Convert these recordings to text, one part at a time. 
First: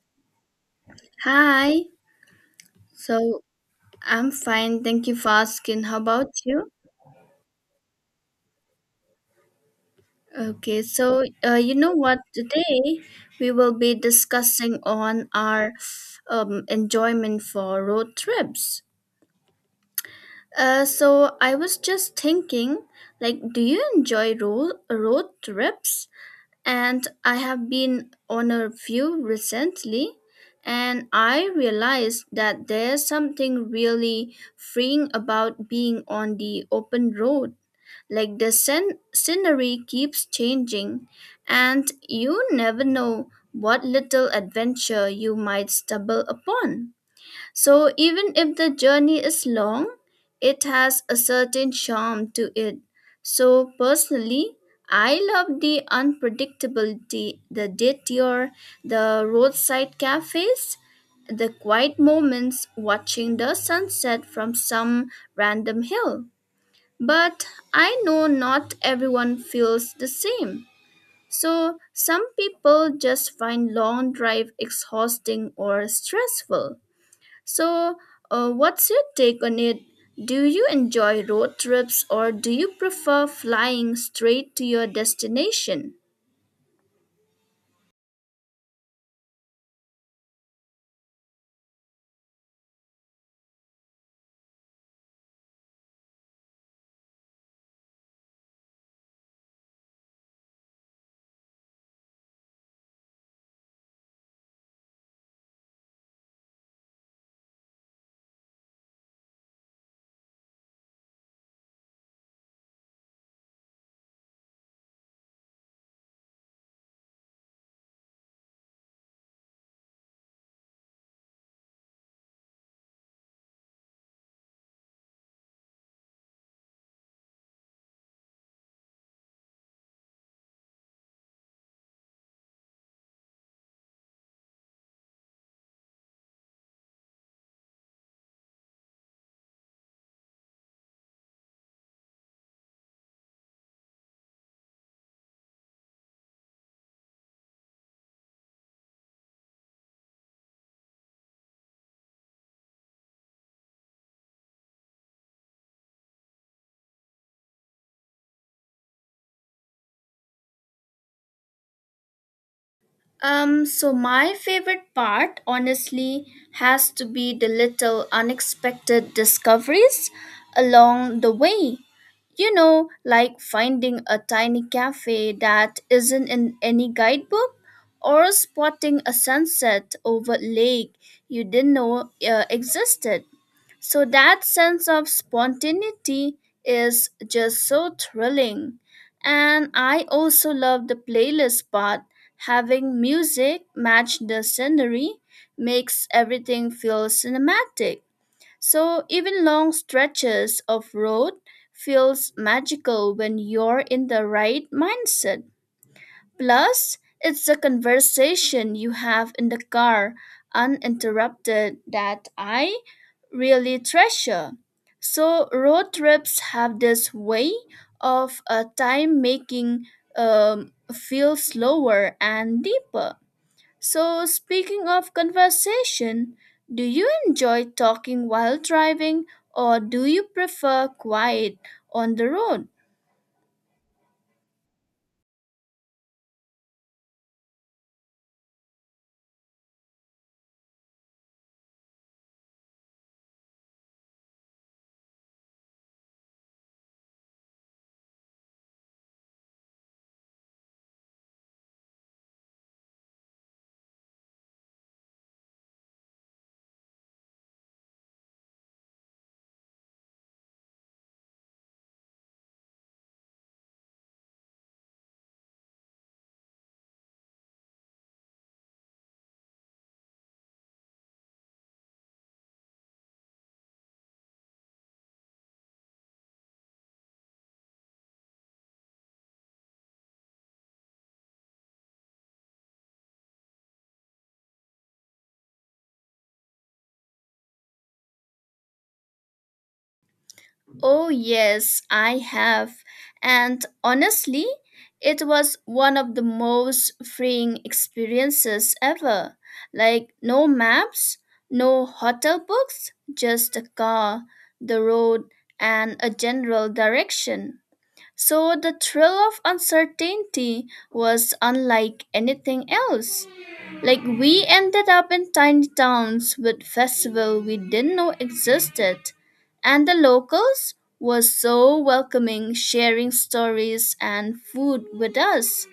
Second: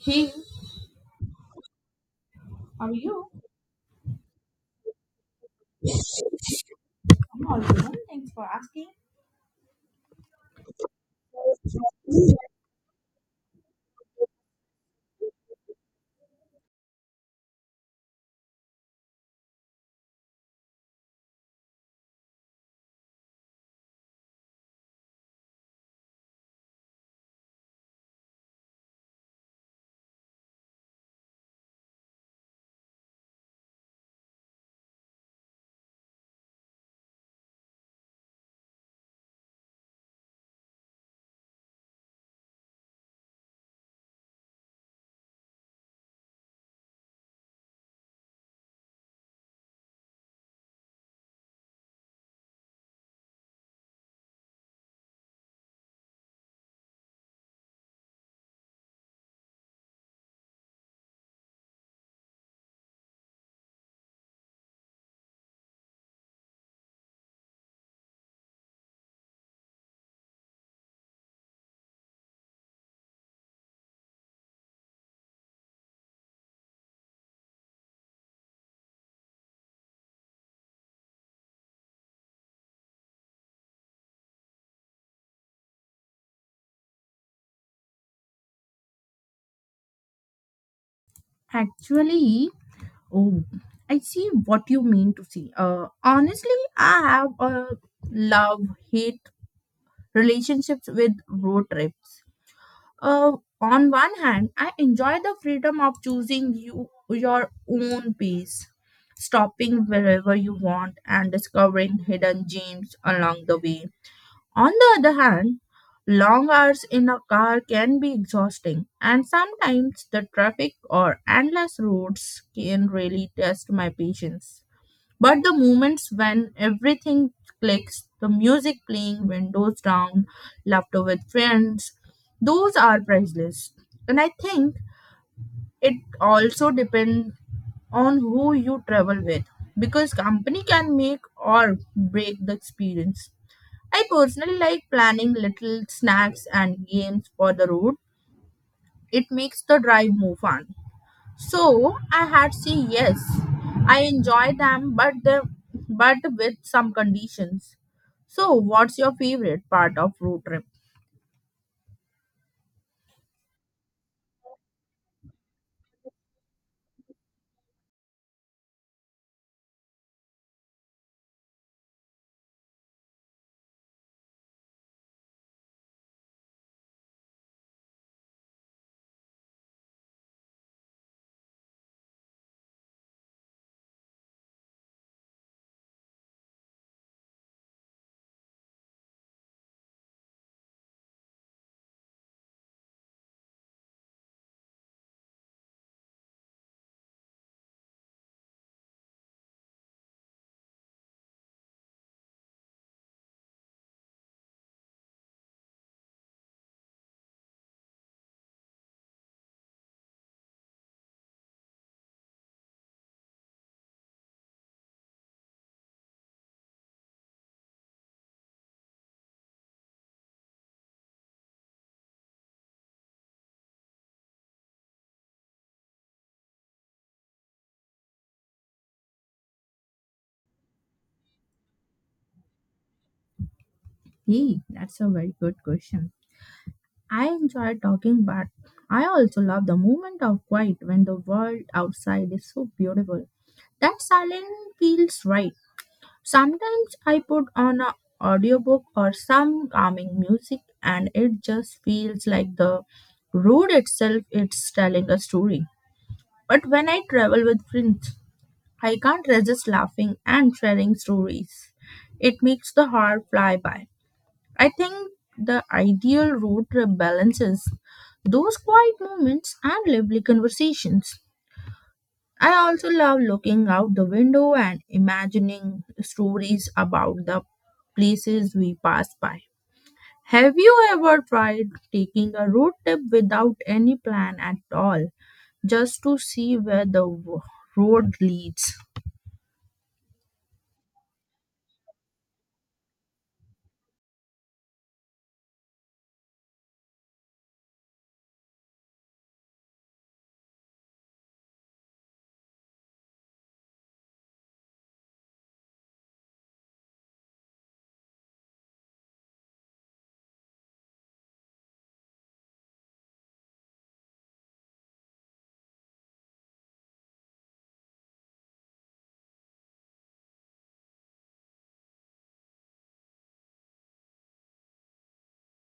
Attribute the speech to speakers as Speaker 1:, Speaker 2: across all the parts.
Speaker 1: Hey,
Speaker 2: Hi.
Speaker 1: how are you?
Speaker 2: So I'm fine. Thank you for asking. How about you?
Speaker 1: I'm all good. Thanks for asking.
Speaker 2: Okay. So you know what? Today we will be discussing on our enjoyment for road trips. So I was just thinking, like, do you enjoy road trips? And I have been on a few recently, and I realized that there's something really freeing about being on the open road. Like the scenery keeps changing, and you never know what little adventure you might stumble upon. So even if the journey is long, it has a certain charm to it. So personally, I love the unpredictability, the detour, the roadside cafes, the quiet moments watching the sunset from some random hill. But I know not everyone feels the same. So some people just find long drive exhausting or stressful, so, what's your take on it? Do you enjoy road trips or do you prefer flying straight to your destination?
Speaker 1: Actually, oh, I see what you mean to see. Honestly, I have a love hate relationships with road trips. Uh, on one hand, I enjoy the freedom of choosing your own pace, stopping wherever you want, and discovering hidden gems along the way. On the other hand, long hours in a car can be exhausting, and sometimes the traffic or endless roads can really test my patience. But the moments when everything clicks, the music playing, windows down, laughter with friends, those are priceless. And I think it also depends on who you travel with, because company can make or break the experience. I personally like planning little snacks and games for the road. It makes the drive more fun. So I had say yes. I enjoy them, but but with some conditions. So what's your favorite part of road trip?
Speaker 2: So my favorite part, honestly, has to be the little unexpected discoveries along the way. You know, like finding a tiny cafe that isn't in any guidebook or spotting a sunset over a lake you didn't know existed. So that sense of spontaneity is just so thrilling. And I also love the playlist part. Having music match the scenery makes everything feel cinematic. So even long stretches of road feels magical when you're in the right mindset. Plus, it's the conversation you have in the car uninterrupted that I really treasure. So, road trips have this way of time making feel slower and deeper. So, speaking of conversation, do you enjoy talking while driving or do you prefer quiet on the road?
Speaker 1: Hey, that's a very good question. I enjoy talking, but I also love the moment of quiet when the world outside is so beautiful. That silence feels right. Sometimes I put on a audiobook or some calming music and it just feels like the road itself it's telling a story. But when I travel with friends, I can't resist laughing and sharing stories. It makes the heart fly by. I think the ideal road trip balances those quiet moments and lively conversations. I also love looking out the window and imagining stories about the places we pass by. Have you ever tried taking a road trip without any plan at all, just to see where the road leads?
Speaker 2: Oh, yes, I have. And honestly, it was one of the most freeing experiences ever. Like, no maps, no hotel books, just a car, the road, and a general direction. So, the thrill of uncertainty was unlike anything else. Like we ended up in tiny towns with festival we didn't know existed. And the locals were so welcoming, sharing stories and food with us.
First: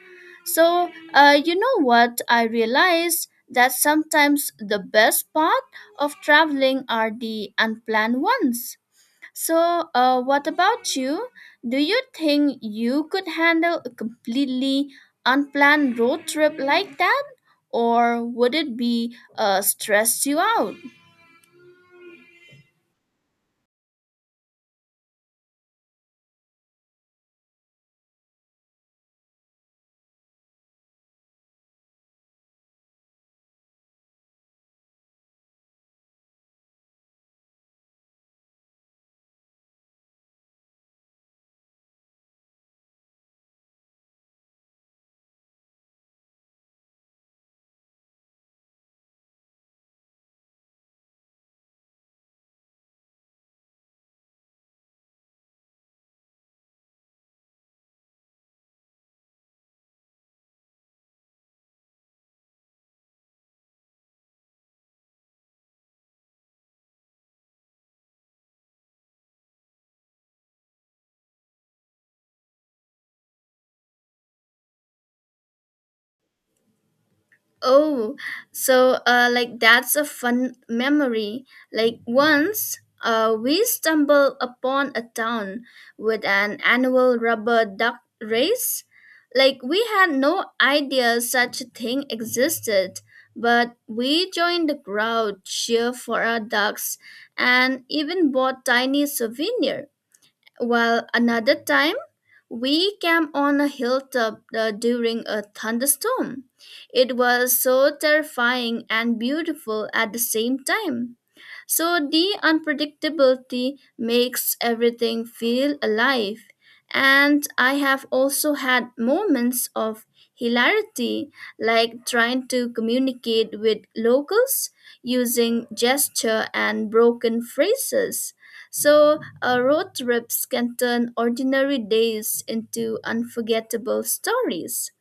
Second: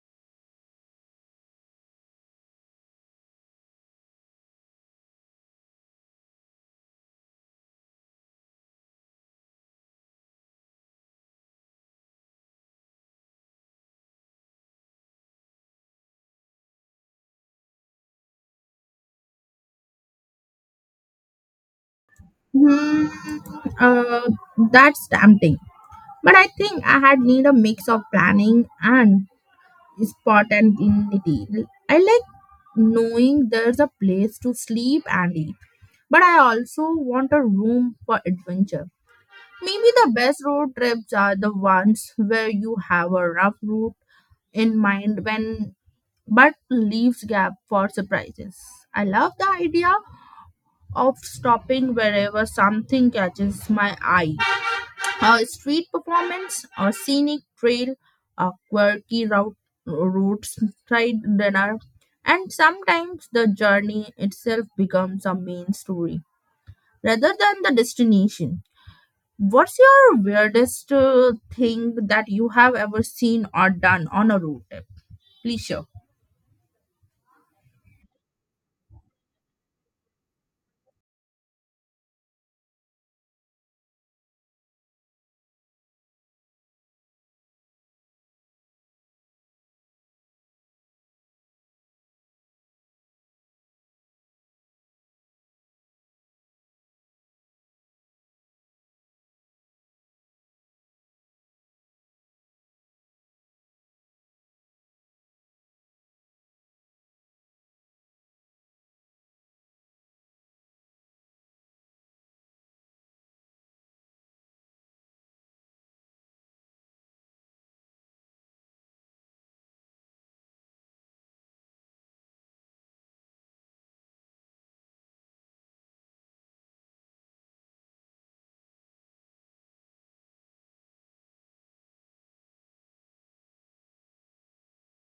Speaker 2: So, you know what? I realized that sometimes the best part of traveling are the unplanned ones. So, what about you? Do you think you could handle a completely unplanned road trip like that? Or would it be stress you out?
Speaker 1: Hmm, uh, that's tempting. But I think I had need a mix of planning and spontaneity. Well, I like knowing there's a place to sleep and eat, but I also want a room for adventure. Maybe the best road trips are the ones where you have a rough route in mind when but leaves gap for surprises. I love the idea of stopping wherever something catches my eye. A street performance, a scenic trail, a quirky route, roadside dinner, and sometimes the journey itself becomes a main story rather than the destination. What's your weirdest thing that you have ever seen or done on a road trip? Please share.
Speaker 2: Oh, so like that's a fun memory. Like once, we stumbled upon a town with an annual rubber duck race. Like we had no idea such a thing existed, but we joined the crowd, cheer for our ducks, and even bought tiny souvenir. Well, another time, we camped on a hilltop during a thunderstorm. It was so terrifying and beautiful at the same time. So, the unpredictability makes everything feel alive. And I have also had moments of hilarity, like trying to communicate with locals using gesture and broken phrases. So, road trips can turn ordinary days into unforgettable stories.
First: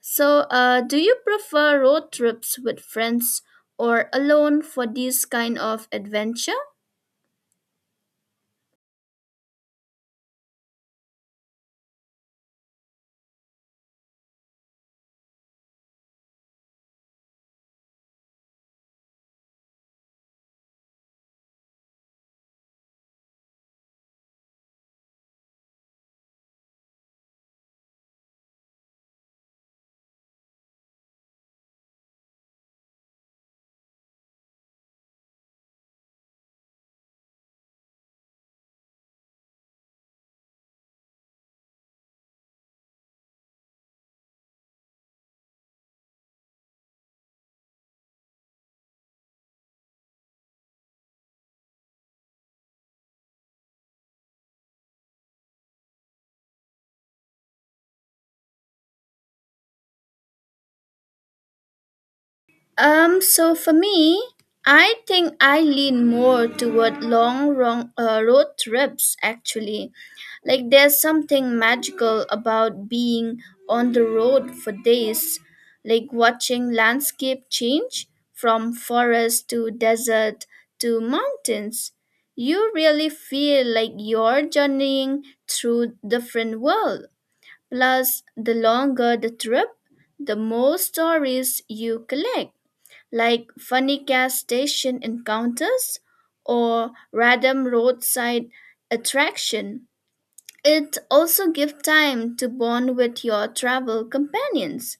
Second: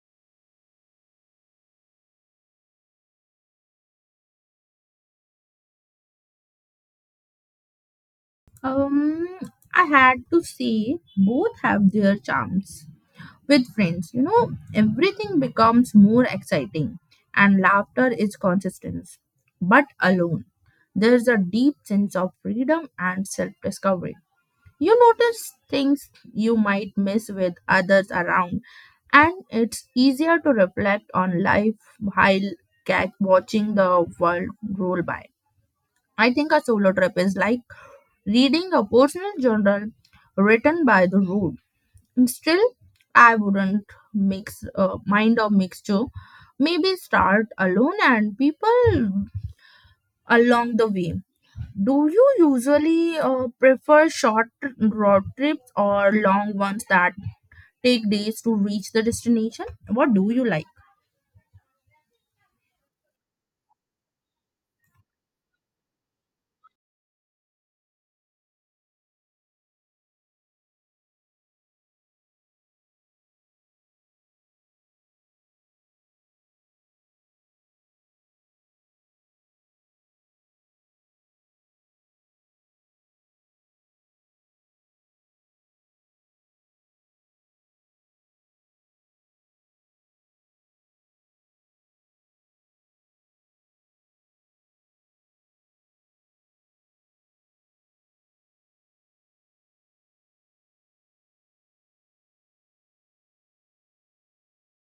Speaker 2: So, do you prefer road trips with friends or alone for these kind of adventures?
Speaker 1: Um, I had to say both have their charms. With friends, you know, everything becomes more exciting and laughter is consistent, but alone there's a deep sense of freedom and self-discovery. You notice things you might miss with others around, and it's easier to reflect on life while watching the world roll by. I think a solo trip is like reading a personal journal written by the road. Mm, still, I wouldn't mix mind or mixture. Maybe start alone and people along the way. Do you usually prefer short road trips or long ones that take days to reach the destination? What do you like?
Speaker 2: So for me, I think I lean more toward long wrong, road trips actually. Like there's something magical about being on the road for days, like watching landscape change from forest to desert to mountains. You really feel like you're journeying through different world. Plus, the longer the trip, the more stories you collect, like funny gas station encounters or random roadside attraction. It also gives time to bond with your travel companions.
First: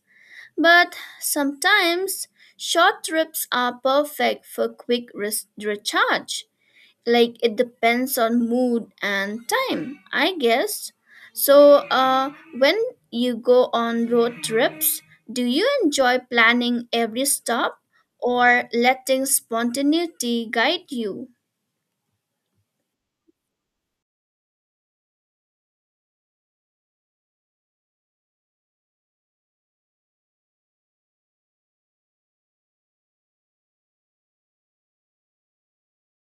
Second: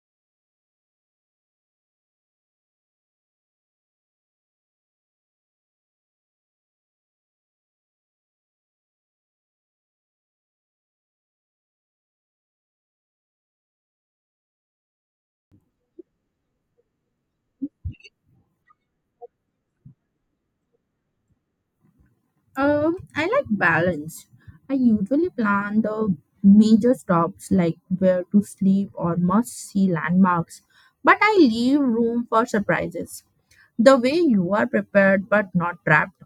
Speaker 2: But sometimes short trips are perfect for quick recharge. Like, it depends on mood and time, I guess. So, when you go on road trips, do you enjoy planning every stop or letting spontaneity guide you?
Speaker 1: I like balance. I usually plan the major stops like where to sleep or must see landmarks, but I leave room for surprises. The way you are prepared but not trapped.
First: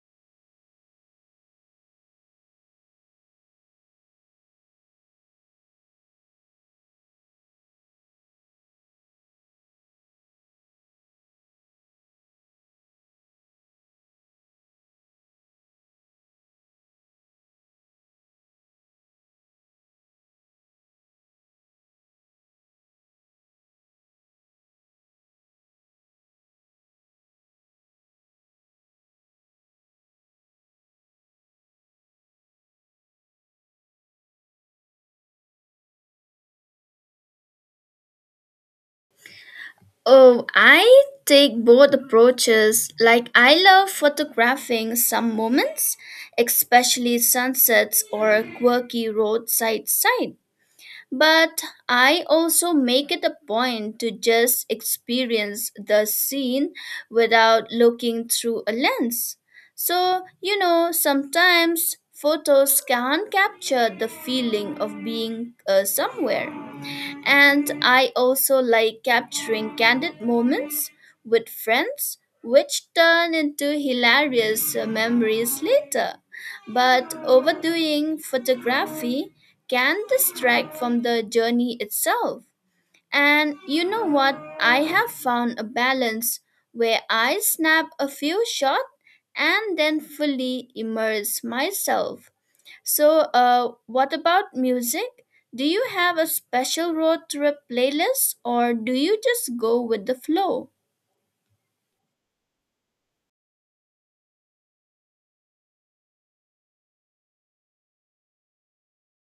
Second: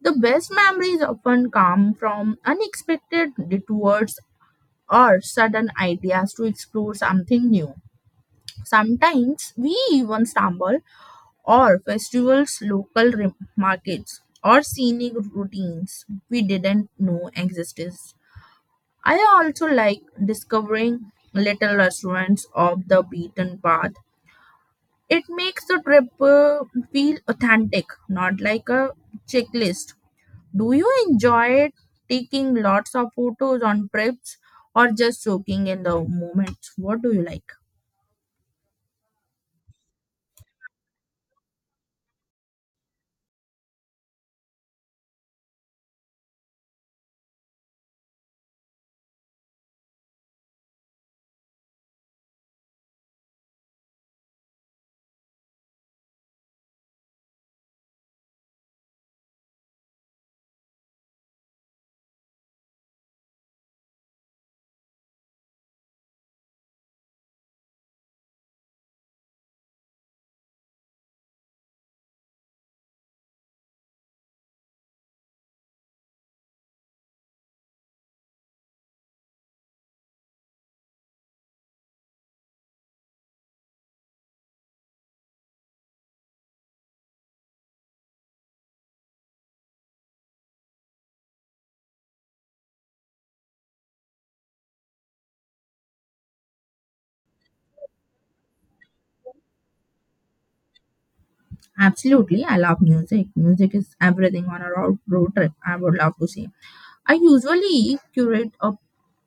Speaker 1: The best memories often come from unexpected detours or sudden ideas to explore something new. Sometimes we even stumble, or festivals, local markets, or scenic routines we didn't know existed. I also like discovering little restaurants off the beaten path. It makes the trip feel authentic, not like a checklist. Do you enjoy taking lots of photos on trips or just soaking in the moments? What do you like?
Speaker 2: Oh, I take both approaches. Like, I love photographing some moments, especially sunsets or quirky roadside sights. But I also make it a point to just experience the scene without looking through a lens. So, you know, sometimes photos can't capture the feeling of being somewhere. And I also like capturing candid moments with friends, which turn into hilarious memories later. But overdoing photography can distract from the journey itself. And you know what? I have found a balance where I snap a few shots and then fully immerse myself. So, what about music? Do you have a special road trip playlist or do you just go with the flow?
Speaker 1: Absolutely, I love music. Music is everything on a road trip. I would love to see. I usually curate a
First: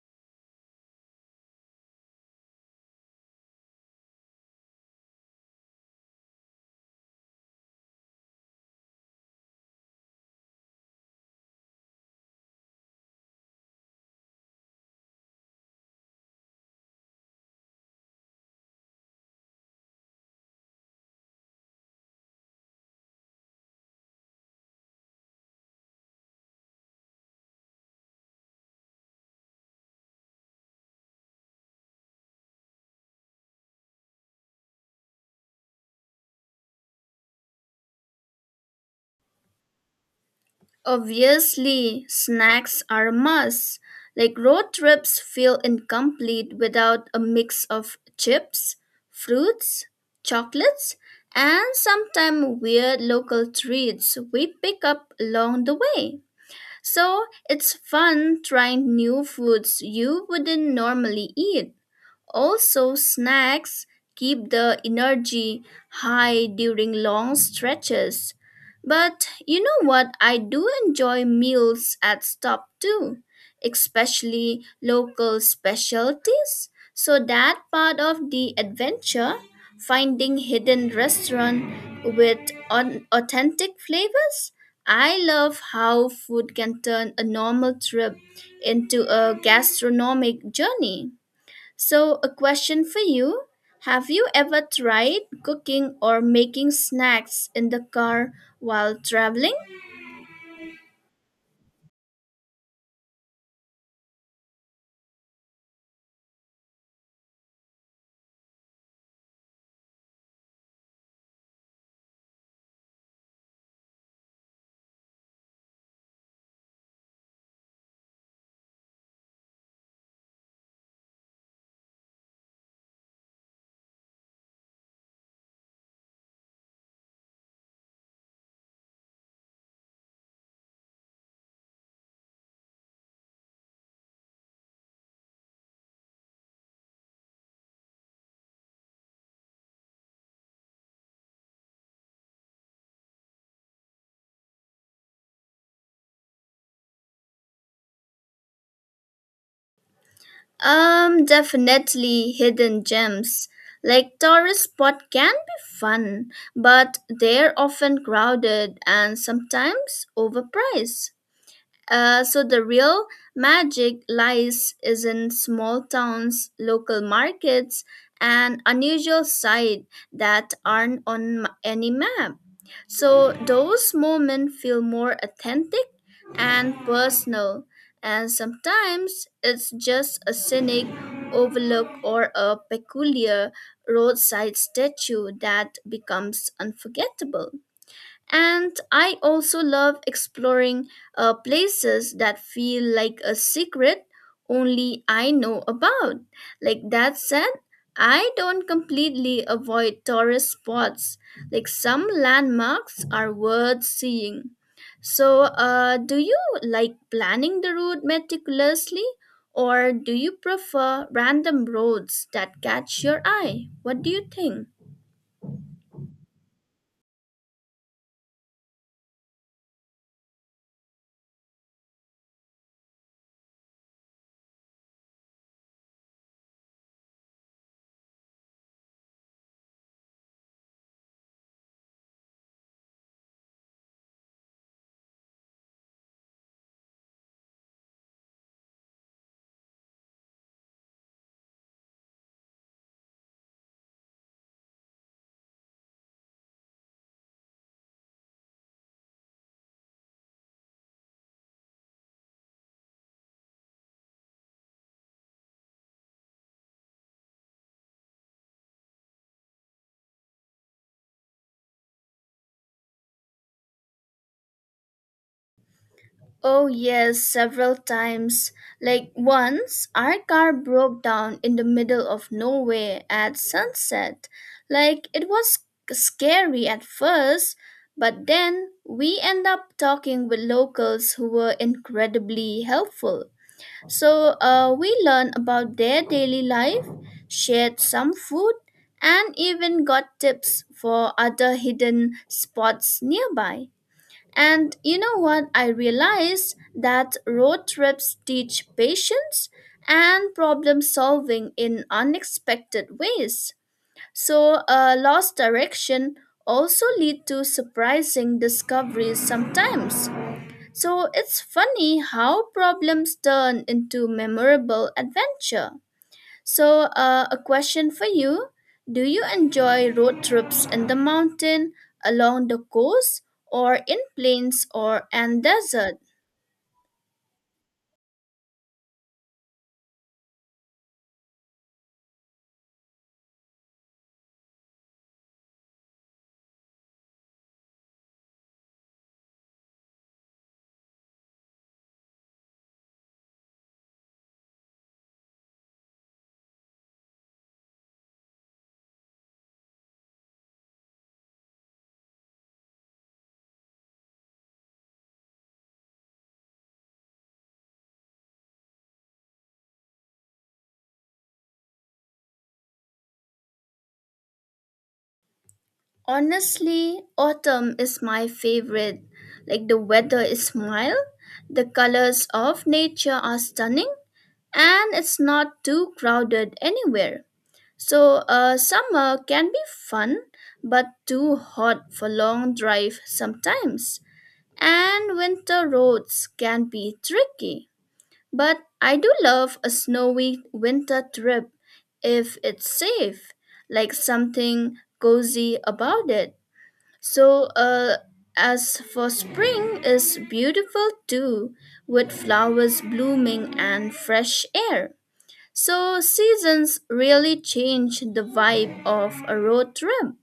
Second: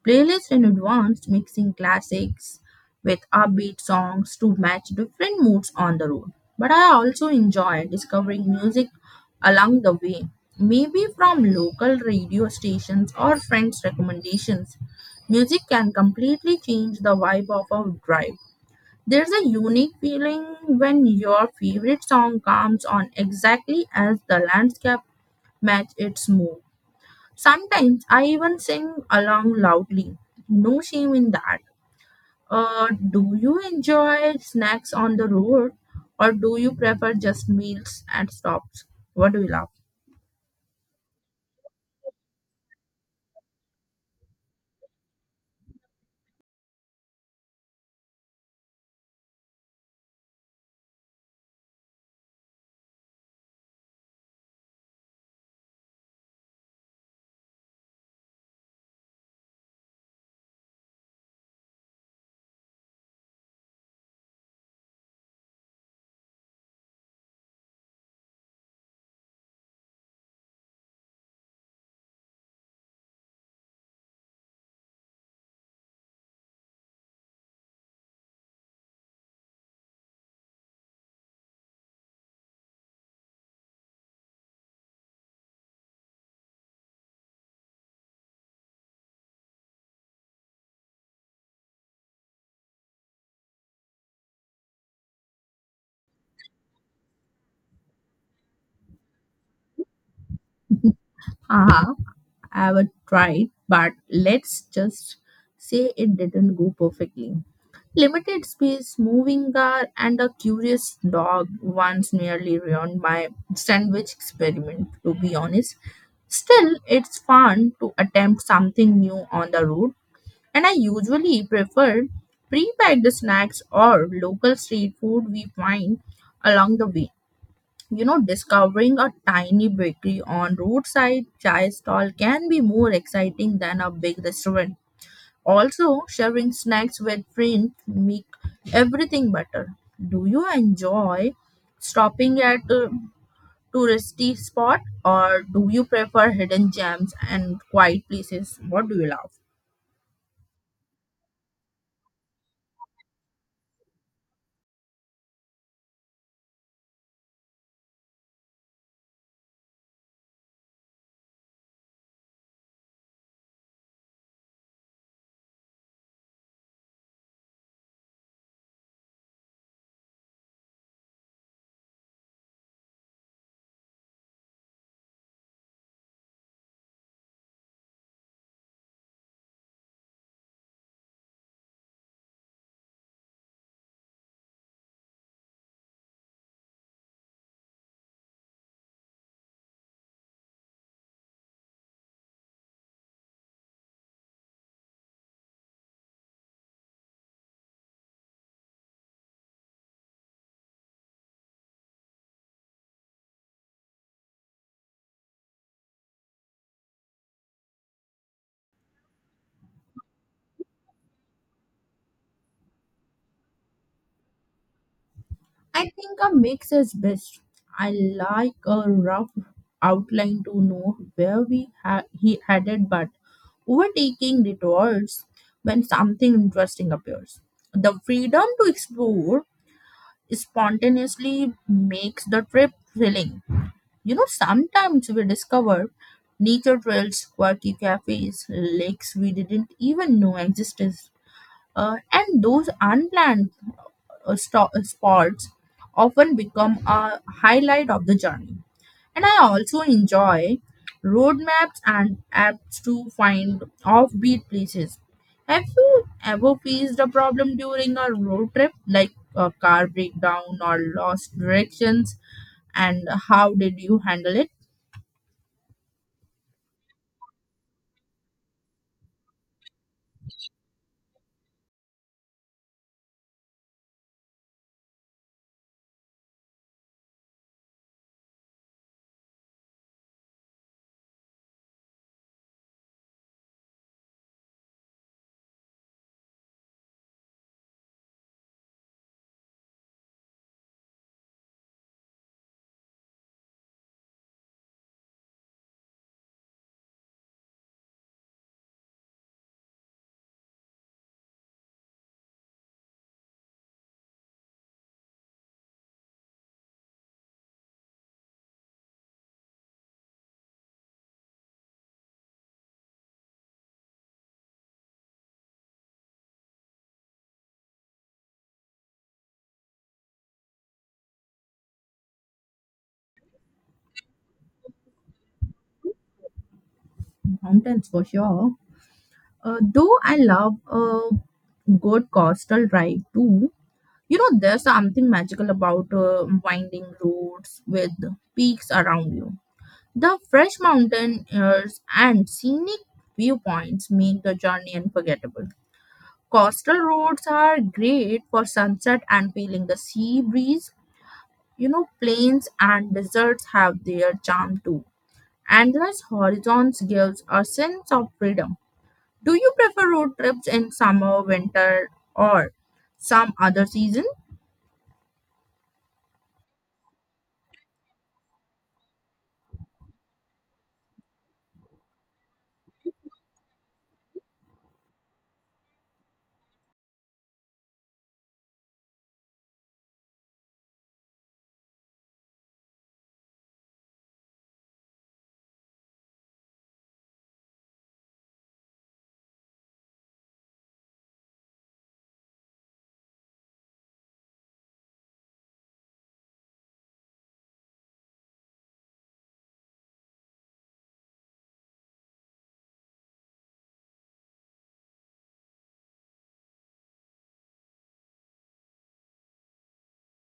Speaker 1: playlist in advance, mixing classics with upbeat songs to match different moods on the road. But I also enjoy discovering music along the way, maybe from local radio stations or friends' recommendations. Music can completely change the vibe of a drive. There's a unique feeling when your favorite song comes on exactly as the landscape match its mood. Sometimes I even sing along loudly. No shame in that. Do you enjoy snacks on the road or do you prefer just meals at stops? What do you love?
Speaker 2: Obviously, snacks are a must. Like road trips feel incomplete without a mix of chips, fruits, chocolates, and sometimes weird local treats we pick up along the way. So it's fun trying new foods you wouldn't normally eat. Also, snacks keep the energy high during long stretches. But you know what? I do enjoy meals at stop too, especially local specialties. So that part of the adventure, finding hidden restaurant with authentic flavors. I love how food can turn a normal trip into a gastronomic journey. So, a question for you. Have you ever tried cooking or making snacks in the car while traveling?
Speaker 1: Haha. I ever tried, but let's just say it didn't go perfectly. Limited space, moving car, and a curious dog once nearly ruined my sandwich experiment, to be honest. Still, it's fun to attempt something new on the road, and I usually prefer pre packed snacks or local street food we find along the way. You know, discovering a tiny bakery on roadside chai stall can be more exciting than a big restaurant. Also, sharing snacks with friends make everything better. Do you enjoy stopping at a touristy spot or do you prefer hidden gems and quiet places? What do you love?
Speaker 2: Definitely hidden gems. Like tourist spot can be fun, but they're often crowded and sometimes overpriced. So the real magic lies is in small towns, local markets, and unusual sight that aren't on any map. So those moments feel more authentic and personal, and sometimes it's just a scenic overlook or a peculiar roadside statue that becomes unforgettable. And I also love exploring places that feel like a secret only I know about. Like that said, I don't completely avoid tourist spots. Like some landmarks are worth seeing. So, do you like planning the route meticulously or do you prefer random roads that catch your eye? What do you think?
Speaker 1: I think a mix is best. I like a rough outline to know where we he headed, but overtaking detours when something interesting appears. The freedom to explore spontaneously makes the trip thrilling. You know, sometimes we discover nature trails, quirky cafes, lakes we didn't even know existed. And those unplanned spots often become a highlight of the journey. And I also enjoy road maps and apps to find offbeat places. Have you ever faced a problem during a road trip, like a car breakdown or lost directions? And how did you handle it?
Speaker 2: Oh, yes, several times. Like once, our car broke down in the middle of nowhere at sunset. Like it was scary at first, but then we end up talking with locals who were incredibly helpful. So we learned about their daily life, shared some food, and even got tips for other hidden spots nearby. And you know what? I realized that road trips teach patience and problem solving in unexpected ways. So, a lost direction also lead to surprising discoveries sometimes. So, it's funny how problems turn into memorable adventure. So, a question for you. Do you enjoy road trips in the mountain, along the coast, or in plains or and desert?
Speaker 1: Mountains for sure. Though I love a good coastal drive too. You know, there's something magical about winding roads with peaks around you. The fresh mountain airs and scenic viewpoints make the journey unforgettable. Coastal roads are great for sunset and feeling the sea breeze. You know, plains and deserts have their charm too. Endless horizons gives a sense of freedom. Do you prefer road trips in summer, winter, or some other season?
Speaker 2: Honestly, autumn is my favorite. Like the weather is mild, the colors of nature are stunning, and it's not too crowded anywhere. So, summer can be fun, but too hot for long drive sometimes. And winter roads can be tricky. But I do love a snowy winter trip if it's safe, like something cozy about it. So, as for spring is beautiful too, with flowers blooming and fresh air. So seasons really change the vibe of a road trip.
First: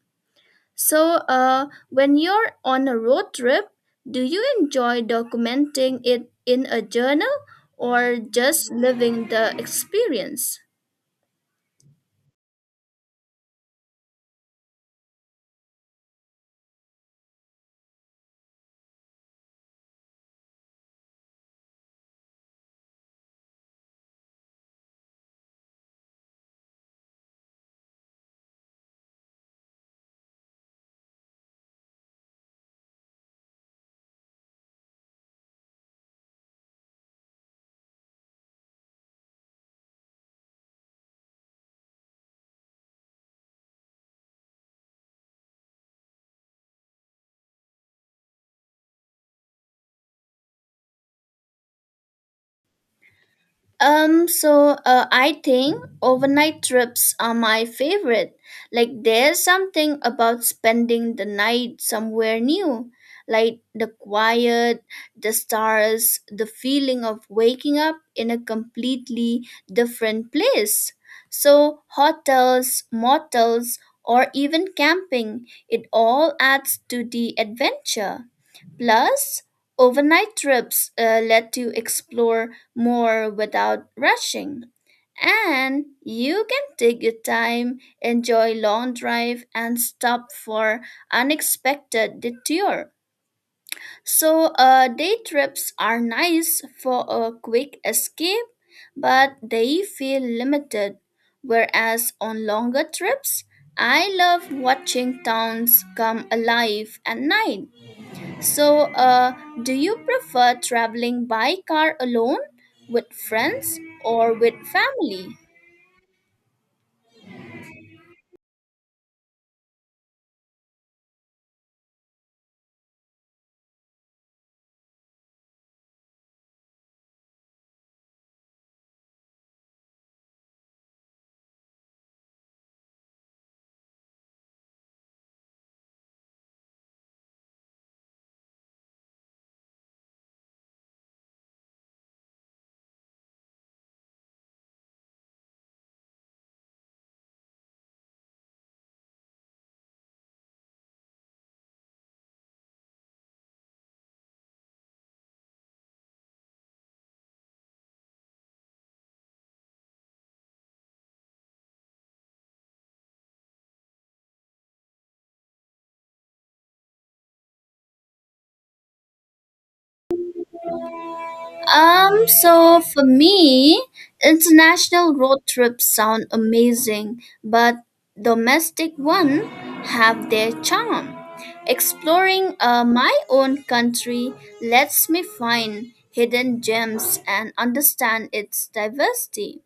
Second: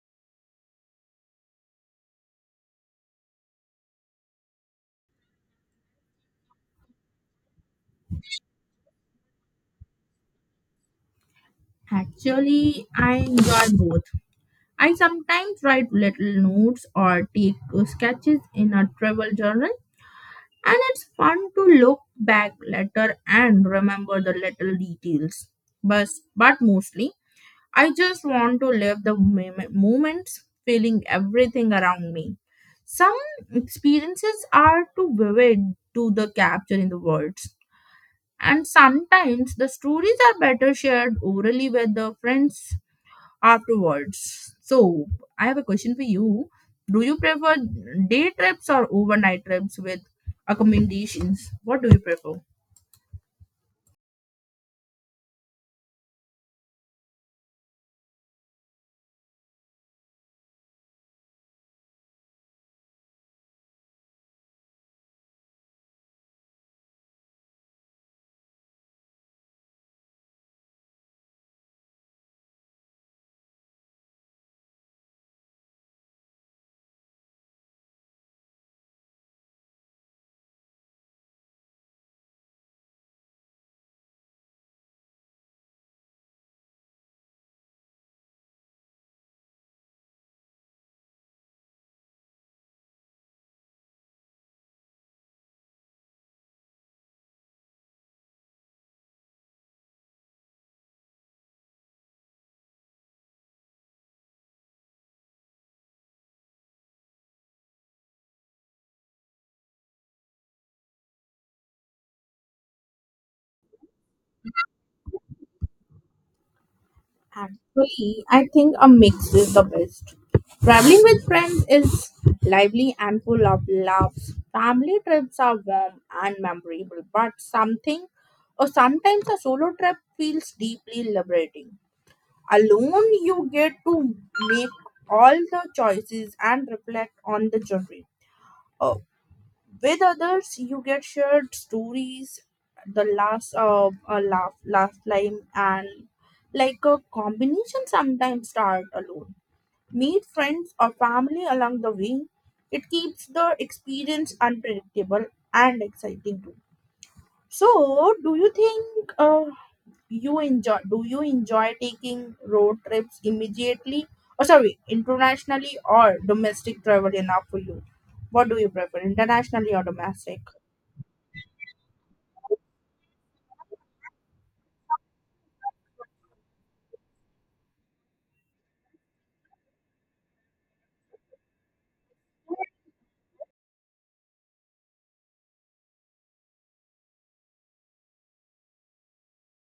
Speaker 2: So, when you're on a road trip, do you enjoy documenting it in a journal or just living the experience?
Speaker 1: Actually, I enjoy both. I sometimes write little notes or take sketches in a travel journal, and it's fun to look back later and remember the little details. But, but mostly, I just want to live the moments, feeling everything around me. Some experiences are too vivid to the capture in the words, and sometimes the stories are better shared orally with the friends afterwards. So, I have a question for you. Do you prefer day trips or overnight trips with accommodations? What do you prefer?
Speaker 2: So I think overnight trips are my favorite. Like, there's something about spending the night somewhere new, like the quiet, the stars, the feeling of waking up in a completely different place. So, hotels, motels, or even camping, it all adds to the adventure. Plus, overnight trips let you explore more without rushing, and you can take your time, enjoy long drive, and stop for unexpected detour. So, day trips are nice for a quick escape, but they feel limited. Whereas on longer trips, I love watching towns come alive at night. So, do you prefer traveling by car alone, with friends, or with family?
Speaker 1: Actually, I think a mix is the best. Traveling with friends is lively and full of laughs. Family trips are warm and memorable, but something or sometimes a solo trip feels deeply liberating. Alone, you get to make all the choices and reflect on the journey. uh, with others, you get shared stories, the last laugh line, and like a combination. Sometimes start alone, meet friends or family along the way. It keeps the experience unpredictable and exciting too. So, do you think you enjoy? Do you enjoy taking road trips immediately? Oh, sorry, internationally or domestic travel enough for you? What do you prefer, internationally or domestic?
Speaker 2: So for me, international road trips sound amazing, but domestic one have their charm. Exploring my own country lets me find hidden gems and understand its diversity.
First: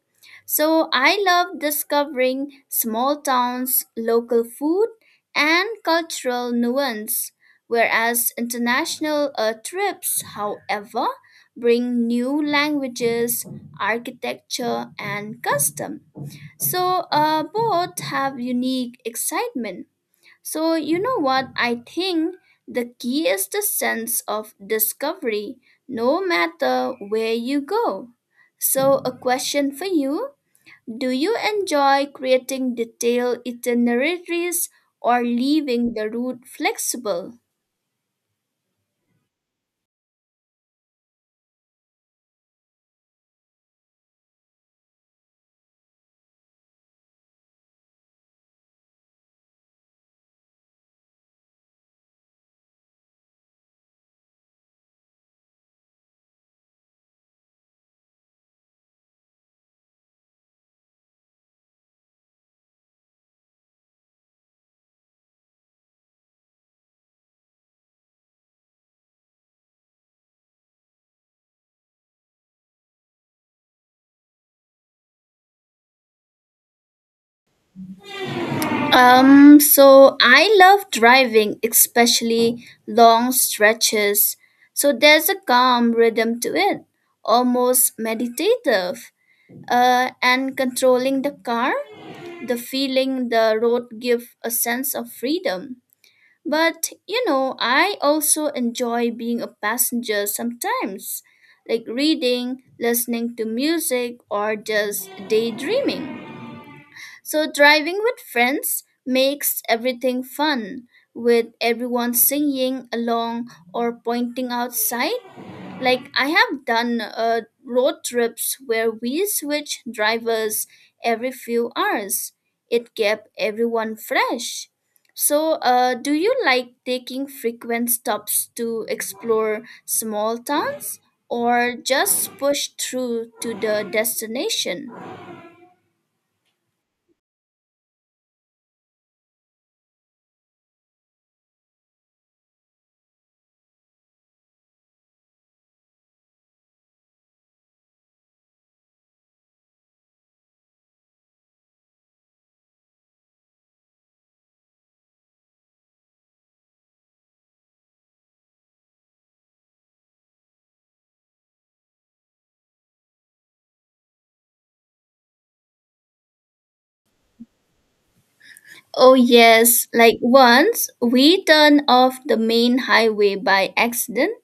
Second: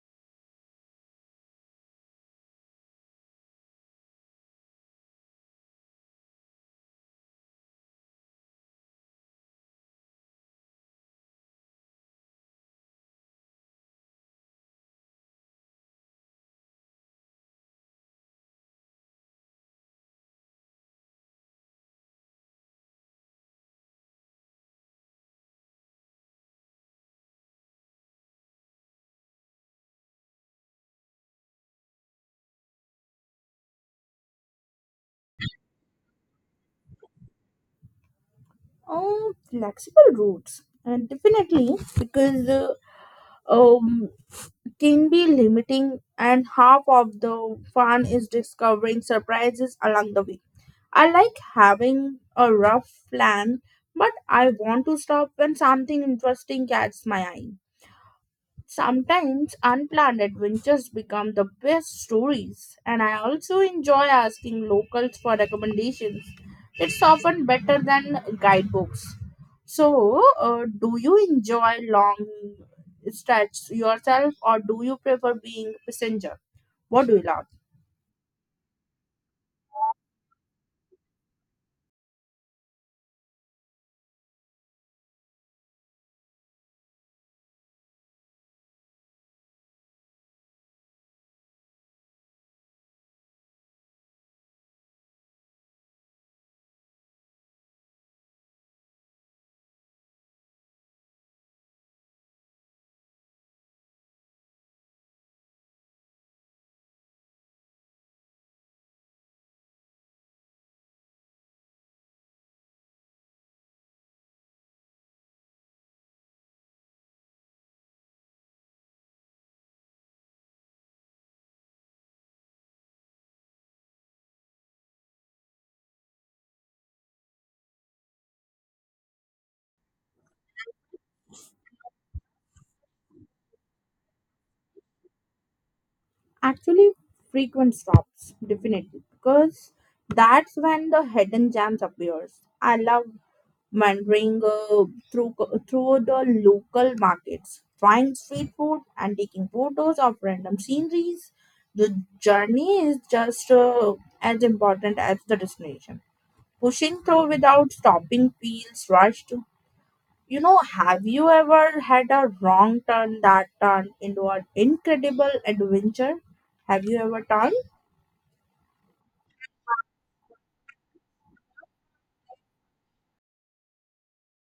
Speaker 2: So I love discovering small towns, local food, and cultural nuance. Whereas international trips, however, bring new languages, architecture, and custom. So both have unique excitement. So you know what, I think the key is the sense of discovery, no matter where you go. So a question for you: do you enjoy creating detailed itineraries or leaving the route flexible?
Speaker 1: Oh, flexible routes, and definitely because um can be limiting, and half of the fun is discovering surprises along the way. I like having a rough plan, but I want to stop when something interesting catches my eye. Sometimes unplanned adventures become the best stories, and I also enjoy asking locals for recommendations. It's often better than guidebooks. So, do you enjoy long stretches yourself, or do you prefer being passenger? What do you love?
Speaker 2: So I love driving, especially long stretches. So there's a calm rhythm to it, almost meditative. And controlling the car, the feeling the road gives a sense of freedom. But you know, I also enjoy being a passenger sometimes, like reading, listening to music, or just daydreaming. So driving with friends makes everything fun, with everyone singing along or pointing outside. Like I have done road trips where we switch drivers every few hours. It kept everyone fresh. So, do you like taking frequent stops to explore small towns or just push through to the destination?
Speaker 1: Actually, frequent stops, definitely, because that's when the hidden gems appears. I love wandering through through the local markets, trying street food and taking photos of random sceneries. The journey is just as important as the destination. Pushing through without stopping feels rushed. You know, have you ever had a wrong turn that turned into an incredible adventure? Have you ever turned?
Speaker 2: Oh, yes. Like once we turned off the main highway by accident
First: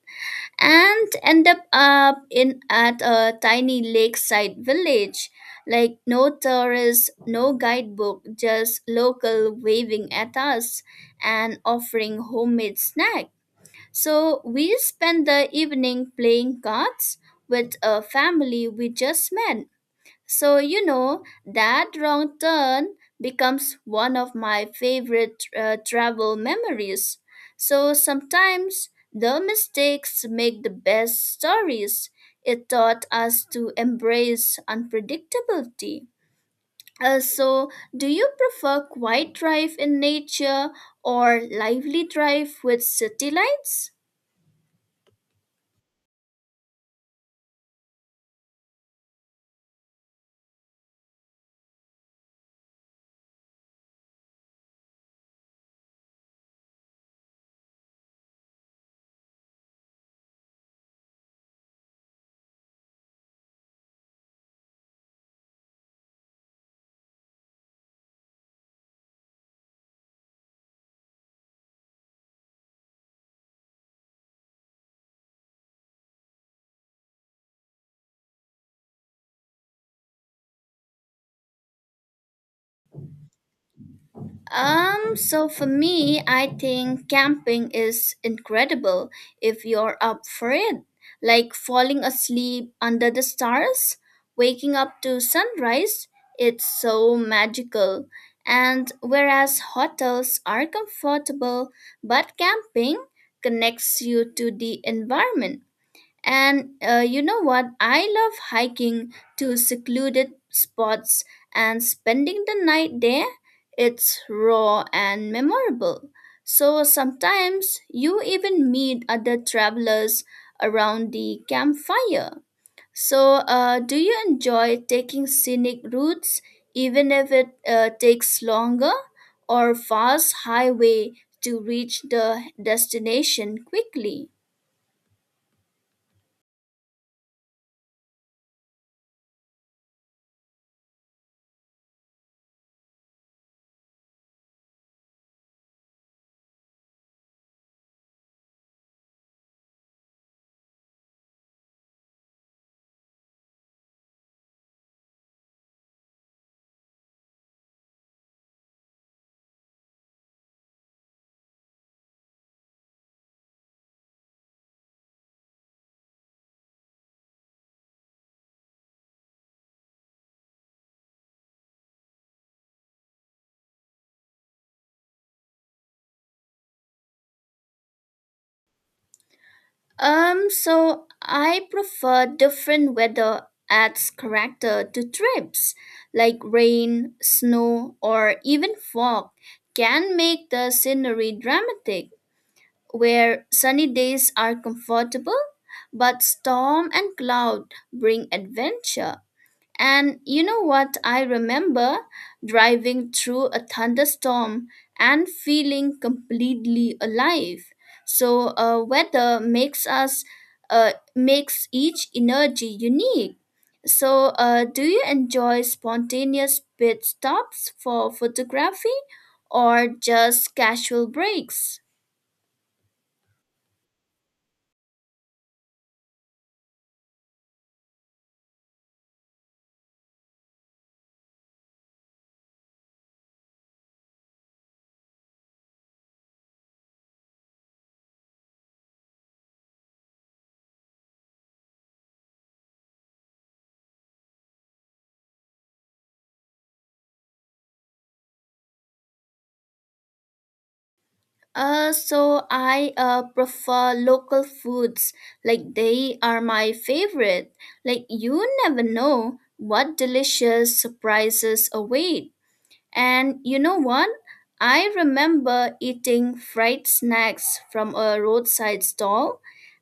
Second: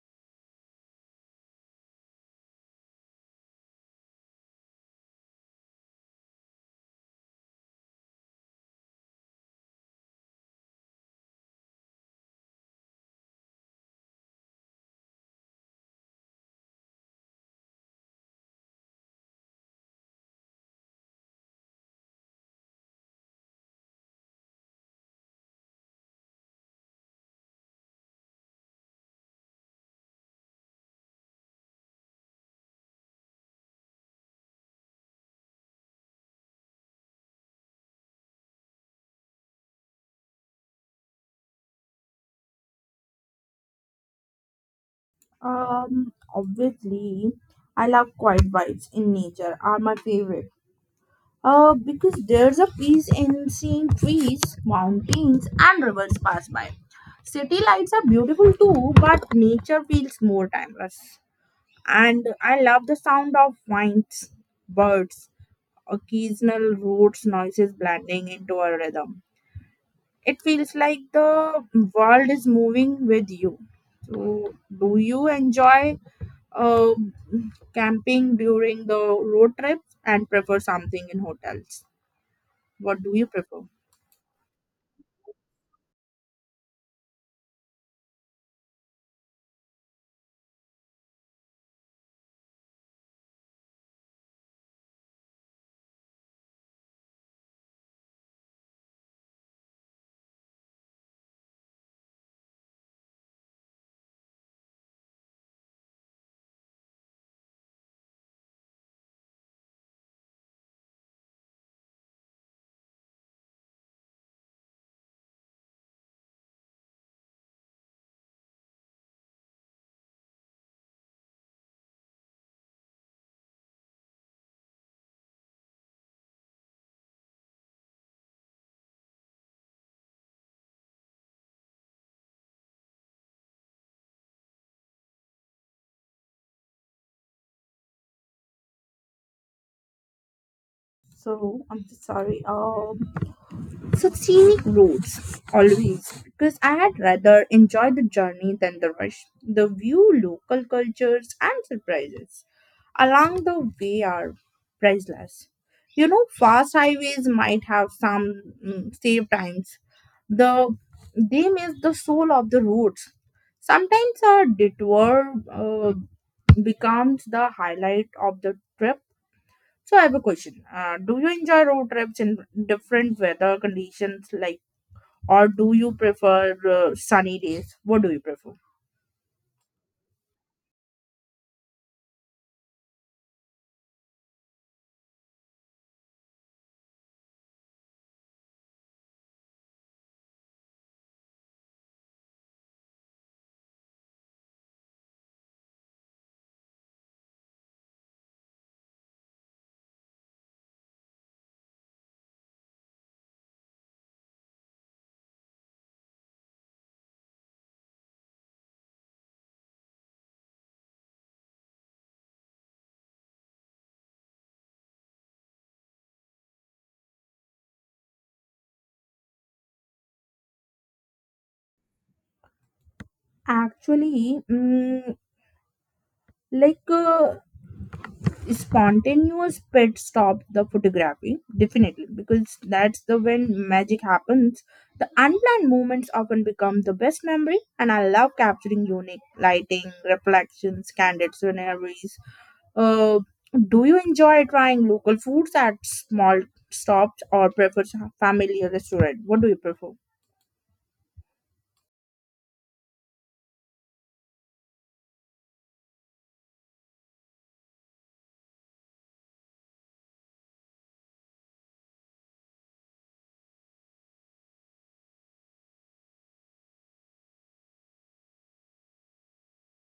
Speaker 2: and end up in at a tiny lakeside village. Like no tourists, no guidebook, just local waving at us and offering homemade snack. So we spent the evening playing cards with a family we just met. So, you know, that wrong turn becomes one of my favorite travel memories. So, sometimes the mistakes make the best stories. It taught us to embrace unpredictability. So, do you prefer quiet drive in nature or lively drive with city lights?
Speaker 1: Obviously, I love quiet vibes in nature are my favorite. Because there's a peace in seeing trees, mountains, and rivers pass by. City lights are beautiful too, but nature feels more timeless. And I love the sound of winds, birds, occasional roots noises blending into a rhythm. It feels like the world is moving with you. So, do you enjoy uh, camping during the road trips and prefer something in hotels? What do you prefer?
Speaker 2: So for me, I think camping is incredible if you're up for it. Like falling asleep under the stars, waking up to sunrise, it's so magical. And whereas hotels are comfortable, but camping connects you to the environment. And you know what? I love hiking to secluded spots and spending the night there. It's raw and memorable. So sometimes you even meet other travelers around the campfire. So, do you enjoy taking scenic routes even if it takes longer or fast highway to reach the destination quickly?
Speaker 1: So I'm so sorry. So scenic routes always because I had rather enjoy the journey than the rush. The view, local cultures and surprises along the way are priceless. You know, fast highways might have some mm, save times. The they miss the soul of the roads. Sometimes a detour becomes the highlight of the trip. So I have a question. Do you enjoy road trips in different weather conditions like? Or do you prefer sunny days? What do you prefer?
Speaker 2: So I prefer different weather adds character to trips, like rain, snow, or even fog can make the scenery dramatic, where sunny days are comfortable, but storm and cloud bring adventure. And you know what? I remember driving through a thunderstorm and feeling completely alive. So, weather makes makes each energy unique. So, do you enjoy spontaneous pit stops for photography or just casual breaks?
Speaker 1: Actually, like uh, spontaneous pit stop the photography definitely because that's the when magic happens. The unplanned moments often become the best memory, and I love capturing unique lighting, reflections, candid sceneries. Uh, do you enjoy trying local foods at small stops or prefer familiar restaurant? What do you prefer?
Speaker 2: So I prefer local foods. Like they are my favorite. Like you never know what delicious surprises await. And you know what? I remember eating fried snacks from a roadside stall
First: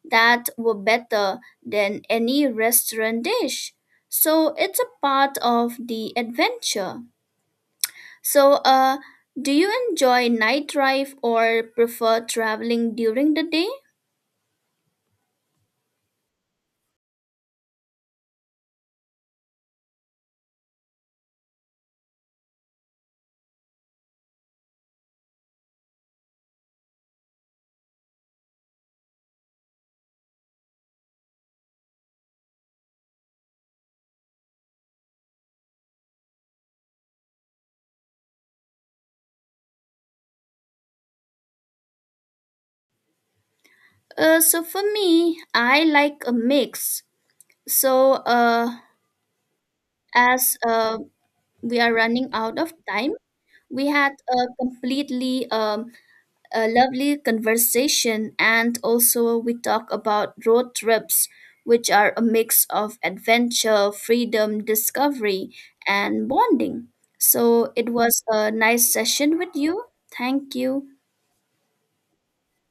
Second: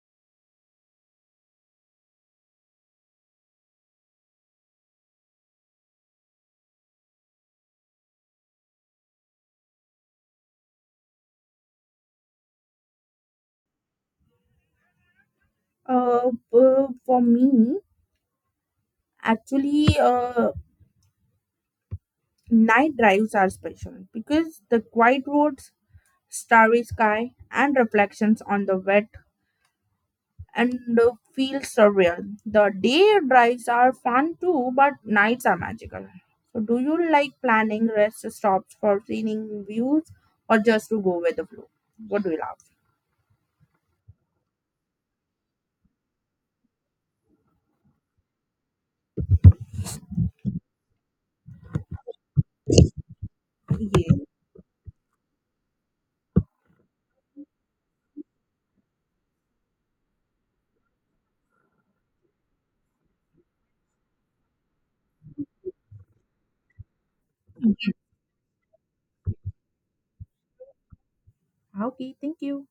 Speaker 2: that were better than any restaurant dish. So it's a part of the adventure. So, do you enjoy night drive or prefer traveling during the day?
Speaker 1: For me, actually, night drives are special because the quiet roads, starry sky, and reflections on the wet and the feel surreal. The day drives are fun too, but nights are magical. So, do you like planning rest stops for seeing views or just to go with the flow? What do you love?
Speaker 2: So for me, I like a mix. So, as we are running out of time, we
Speaker 1: Yeah.
Speaker 2: had a completely a lovely conversation, and also we talk about road trips, which are a mix of adventure, freedom, discovery, and bonding. So it was a nice session with you. Thank you.
Speaker 1: Okay, thank you.